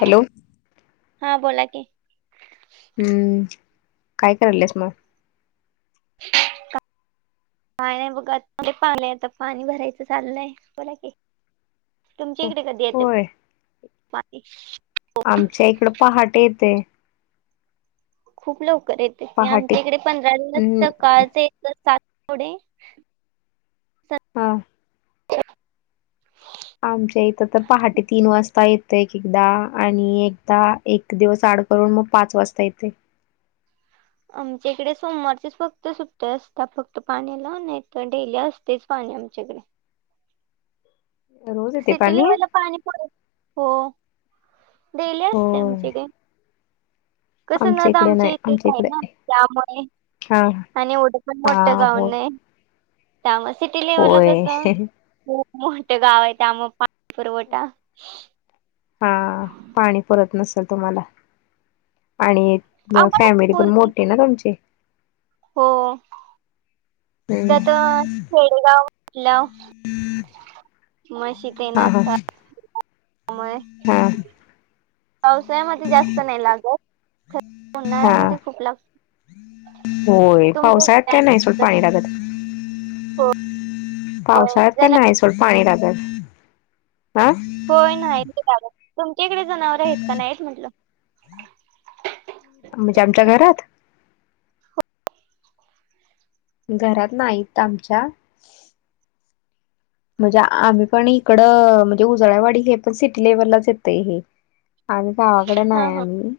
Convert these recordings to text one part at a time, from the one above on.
Hello! हा बोला की हम्म काय करायलेत मग [inaudible] काय नाही बघ.. आता पाणी आलंय आता पाणी भरायचं चाललंय.. बोला की तुमच्या इकडे कधी येत होय पाणी? आमच्या इकड पहाट येते खूप लवकर येत. पहाटे आमच्या इकडे पंधरा दिवस हम्म सकाळच येतं सात पूढे हा.. ह. आमच्या इथं तर पहाटे तीन वाजता ये एक एकदा आणि एकदा एक दिवस आड करून मग पाच वाजता येते आमच्या इकडे सोमवारचेच फक्त सुट्टे असतात फक्त पाण्याला नाही तर डेली असत तेच पाणी आमच्याकडे रोज येते सिटी लेवलला पाणी पुर हो डेली असते होय आमच्या इथ कसं ना नदी इकडे आमच्या नाही इथे का आहे ना इकडे त्यामुळे हा आणि एवढं पण हा मोठं गाव होय नाही त्यामूळ सिटी लेवलला कसं होय खूप मोठे गाव आहे त्यामुळे पाणी पुरवठा हा पाणी पुरत नसेल तुम्हाला आणि आम्हाला फॅमिली पण स्फूर्ती मोठीे ना तुमची हो त्यात हम्म खेडेगाव म्हटल्याव मशी ते हा हा असतात मुळे हा पावसाळ्यामध्ये जास्त नाही लागत हा उन्हाळ्यामध्ये खूप लागत होय पावसाळ्यात तुमच काय नाही सोड पाणी लागत [unintelligible] हो पावसाळ्यात काय नाही सोड पाणी लागत हा होय नाही लागत तुमच्या इकडे जनावर आहेत का नाही म्हटलं म्हणजे आमच्या घरात? घरात नाहीत इथ आमच्या म्हणजे आम्ही पण इकड म्हणजे उजळाईवाडी हे पण सिटी लेव्हललाच येतय हे आम्ही गावाकडे हा नाही हा आम्ही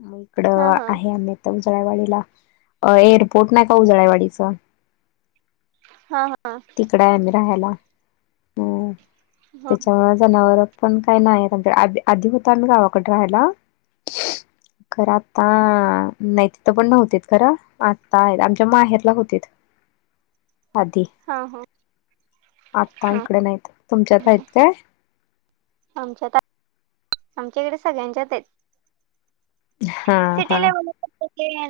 मग हा इकडं हा आहे आम उजळ्यावाडीला, एअरपोर्ट नाही का उजळ्यावाडीचा हा हा.. तिकडा आहे आम्ही राहायला अ हा त्याच्यामुळ जनावर पण काही नाही आ आ आधी होत गावाकडे राहायला खरं आता नाही तिथ पण नव्हते खरां आता आहेत आमच्या माहेरला होते आदी हा हो.. आता इकडे नाहीत.. तुमच्यात हा आहेत काय? आमच्यात आहेत.. आमच्याकडे सगळ्यांच्यात आहेत.. हा हा सिटी लेवल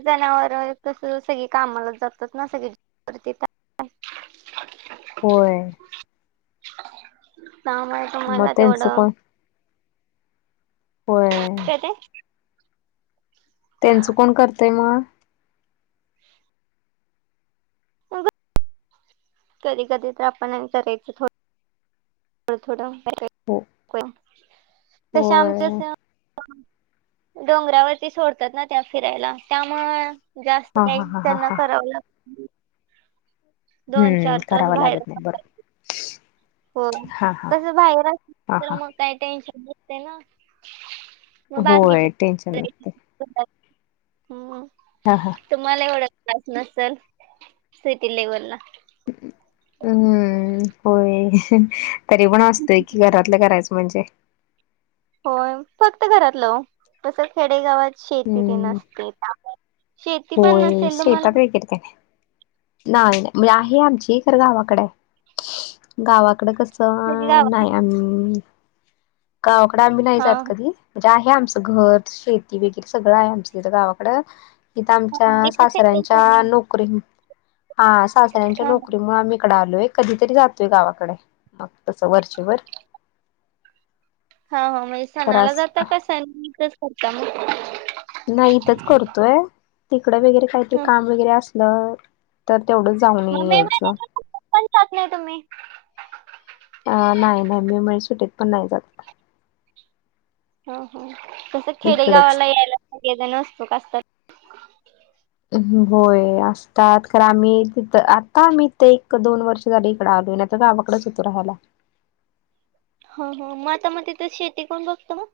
जनावर तस सगळी कामाला जातात ना सगळी [unintelligible] व्हय! काम आहे मग तूम्हाला त्यांचं तेवढं. कोण होय! त्यां ते. त्यांच कोण करतय म? [unintelligible] [unintelligible] थोडं हो तसे होय आमच्या डोंगरावरती सोडतात ना त्या फिरायला त्यामुळ जास्त हा हा काही हा हा त्यांना हा करावं लाग दोन हम्म चार तास करावं बाहेर. लागत नाही बरोबर हो हा हा तस बाहेर असल हा तर हा मग काही टेन्शन नाही त्याला. होय टेन्शन नसतय. [unintelligible] हा हां! तुम्हाला एवढा [unintelligible] नसेल सिटी लेव्हल ला. हूं होय! तरी पण असतंय की घरातलं करायचं म्हणजे. होय फक्त घरातलं वो तस खेडेगावात शेती ती हम्म नसते. शेती पण होय नसेल तुम्हाला शेतात [unintelligible] नाही, नाही मी आहे आमची खर गावाकडं आहे गावाकडं कस. चं गावात नाही आम गावा कड आम्ही नाही हा जात कधी. म्हणजे आहे आमचं घर, शेती वगैरे सगळं आहे आमचं तिथं गावाकडं. इथ आमच्या इथं सेटल सासऱ्यांच्या झालं नोकरी, हा सासऱ्यांच्या हा नोकरीमुळे आम्ही ईकड आलोय कधीतरी जातोय गावाकडे, मग तसं वरचे वर. हा ह म्हये सणाला खरास जाता का सण इथंच करता मग? नाही इथंच करतोय तिकड वगैरे काही ते ह काम वगैरे असलं तर तेवढंच जाऊनी मग मे यायचं. महिन्यात पण जात नाही तुम्ही. अ नाही नाही मी मंह सुटीत पण नाही जात. ह ह तसं इकडच खेडेगावाला यायला सगळे जनं उत्सुक असतात. होय असतात खर आम्ही तिथ आता आम्ही ईते एक दोन वर्ष झाले इकड आलो ना त गावाकड होतो राहायला. हं हं म आता म तिथं शेती कोण बघत म.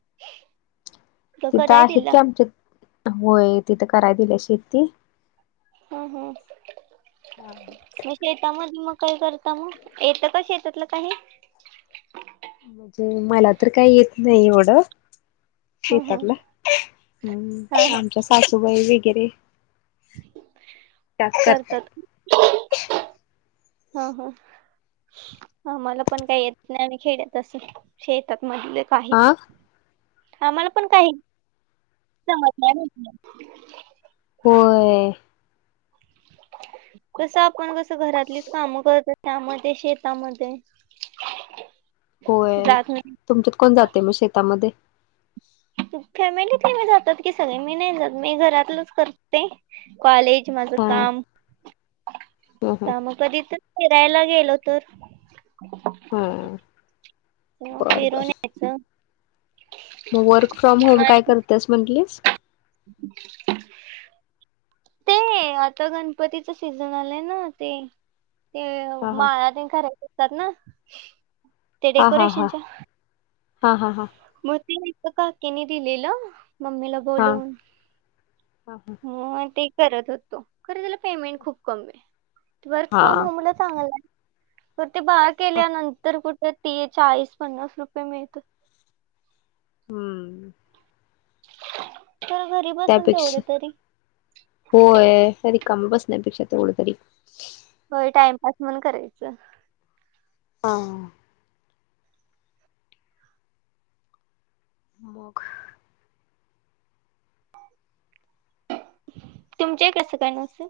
तिथं आहेत की आमच्या होय तिथं कराय दिल्या शेती. हूं हूं! मग शेतामध्ये मग काही करता मग, येतं का शेतातलं काही. म्हणजे मला तर काही येत नाही एवढं. ह ह शेतातला हा हूं हा आमच्या सासूबाई वगैरे. करतात. हं हं! आमाला पण काही येत नाही, आमी खेड्यात असून शेतात मधलं. हा काहीच, आम्हाला पण काही जमत नाही म्हटलं. होय! कसं आपण कसं घरातलीच काम करत त्यामुळे ते शेतामध्ये होय जात नाही तुमच्यात कोण जातय म शेतामध्ये. फॅमिलीत जातात की सगळे मी नाही जात मी घरातलंच करते. कॉलेज माझं हा काम ह ह तर मग कधीतर फिरायला गेलो तर हम्. फिरून यायचं. मग वर्क फ्रॉम मग होम आणि काय करतेस म्हंटलीस? ते आता गणपतीच सीझन आलंय ना ते ते हा हा माळा ते खर करतात ना ते हां हां हां, डेकोरेशनच्या हां हां हां. म ते एक काक्याने दिलेला मममीला हा. बोलून हा हा म ते करत होतो खरं त्याला पेमेंट खूप कमी आहे वर्क फ्रॉम हा होमला चांगला आहे तर ते बारा केल्यानंतर कुठे ती चाळीस पन्नास रुपये मिळत हम्म तर घरी बसून तेवढं त्यापेक्षा तरी होय अस रिकाम्या बसण्यापेक्षा तेवढं तरी. हो टाइमपास म्हणून करायचं. हां. मग, तुमचे कसं का न असल?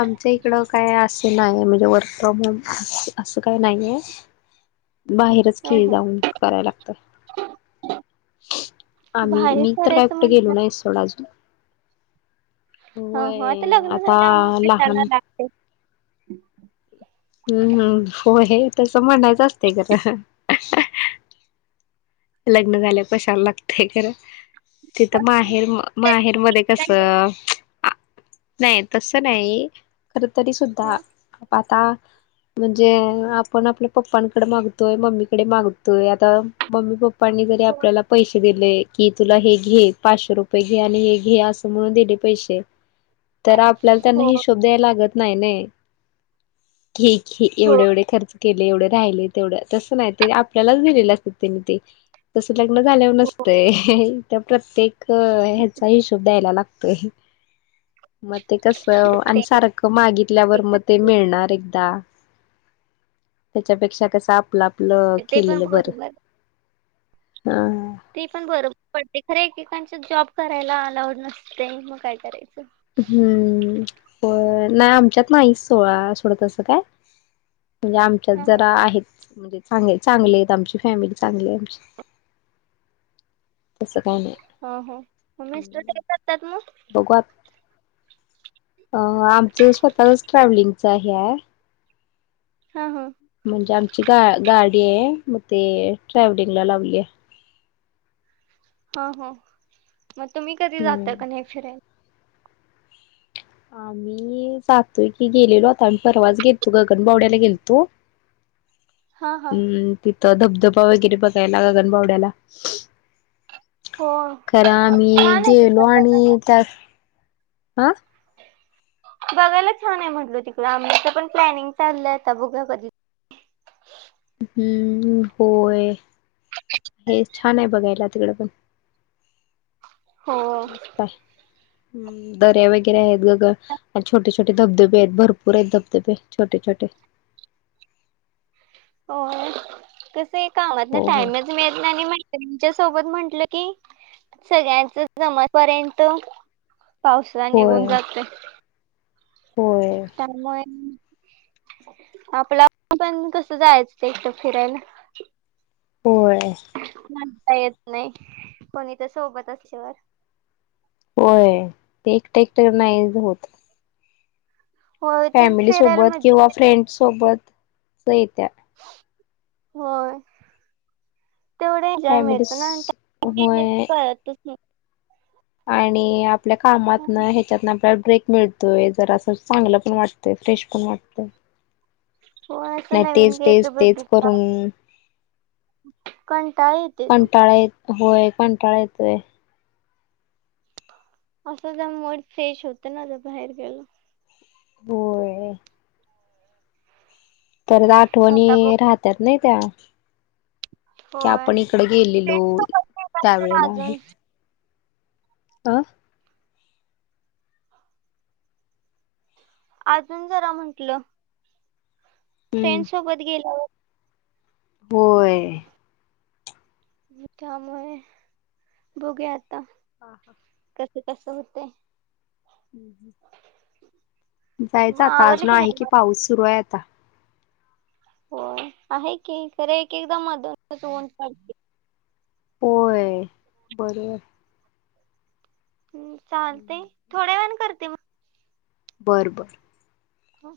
आमच एक [unintelligible] इकड काय असं नाहीय म्हणजे वर्क फ्रॉम होम अस असं काही नाहीये. बाहेरच हं खेळै हं. जाऊन कराय लागत. आम्ही बाहेर मी तर काय करायचं कुठे गेलो म्हटलं नाही सोडाजून. ह हो आता लग्न झालंला [unintelligible] लागते हम्म हो हे तस म्हणायचं असते ग. लग्न झाल्या कशायला लागते खरं. तिथं माहेर माहेरमध्येध्ये कसं नाही तस नाही खर तरी सुद्धा हा. आता म्हणजे आपण आपल्या पप्पांकडे मागतोय मम्मीकडे मागतोय आता मम्मी पप् नी जरी हो आपल्याला पैसे दिले कि तुला हे घे पाचशे रुपये घे आणि हे घे असं म्हणून दिले पैसे तर आपल्याला त्यांना हो हिशोब द्याय लागत नाही नये. हो एवढे एवढे खर्च केले एवढे राहिले तेवढं तस नाही ते आपल्यालाच दिलेलं असत त्यांनी ते. तस लग्न झाल्यावर नसतं त्या प्रत्येक ह ह्याचा हिशोब द्यायला लागतोय. मग ते कसं आणि ते सारखं मागितल्यावर मग ते मिळणार एकदा, त्याच्यापेक्षा कसं आपलं आपलं ते पण केलेलं बरं. बरोबर हा ते पण बरोबर पडते खर एकेकांच्या जॉब करायला अलाउड नसते मग काय करायचं? हम्म नाही आमच्यात नाही सोड सोडा तसं काय म्हणजे आमच्यात हा हा जरा आहेत म्हणजे चांग चांगले आहेत आमची फॅमिली चांगली आहे आमची तसं काही नाही हा हो म मिस्टर काय करतात मग? बघू आत अ आमचं स्वतःच ट्रॅव्हलिंगच हे आहे. हा. हा. म्हणजे आमची गा गाडी आहे, मग ते ट्रॅव्हलिंगला लावल्या, ह हो मग तुम्ही कधी हम्म जाता का नाही फिरायला? आम्ही जातोय की, गेलेलो आता आम्ही परवाच गेलतो गगनबावड्याला गेलतो. हा. हा. हम्म तिथं धबधबा वगैरे बघायला गगनबावड्याला, हो खरं आम्ही छान आहे गेलो तिकडं आणि त्यात.. आं बघायला छान आहे म्हटलं तिकडं, आमचं पण प्लॅनिंग चाललंय आता बघुया कधी हं होय, हे छान आहे, बघायला तिकडंपण. हो मस्त आहे हं दर्या वगैरे आहेत गग आन छोटे -छोटे धबधबे आहेत, भरपूर आहेत धबधबे छोटे छोटे हो..., कसाय कामातनं हो हो टाइमच मिळत नाय आणि मैत्रीणच्या सोबत म्हंटलं की, सगळ्यांच जमपर्यंत पावसाळा निघून होय जातोय होय त्यामुळे आपला आपण कसं जायचं ते, एकटं फिरायला. होय म्हणता येत नाही कोणी, तर सोबत असल्यावर. होय ते एकटं एकटं नाहीयच होत. होय ते फॅमिली फिरायला सोबत मजा किंवा येते फ्रेंडस सोबत ज येत्या होय. तेवढं येन्जॉय फॅमिली मिळतो ना आण [inaudible] होय कळतंच नाही आणि आपल्या कामातन, नाही ह्याच्यातनं, आपल्याला ब्रेक मिळ तोय जरासं चांगलं पण वाटतंय, फ्रेश पण वाटतंय. होय असं नाही नवीन तेच, काहीतरी तेच, तेच बघितलं करून कंटाळा येते तो कंटाळा येत, होय कंटाळा येतोय. असं जाऊन मूड फ्रेश होतं ना ज बाहेर गेल. होय... परत आता बघ आठवणी राहत्यात नाही त्या, की, होय आपण इकडं गेलेलो, फ्रेंड सोबत गेला तर त्यावेेळेला. अजून अ.. अजून जरा म्हंटलं, हम्म फ्रेंड्स सोबत गेल्यावर होय. आणि त्यामुळे बघूया आता. ह हा.. कसं तसं हुतंय [inaudible] जायचं मग आता आवरलं अजून आहे नाही की, मग पाऊस सुरू आहे आता. होय आहे की, खरं एक- एकदा मधूनच ऊन पडतयं. होय, बरोबर. हम चालतंय, थोड्या वेळानं करते मग बरं बरं हां.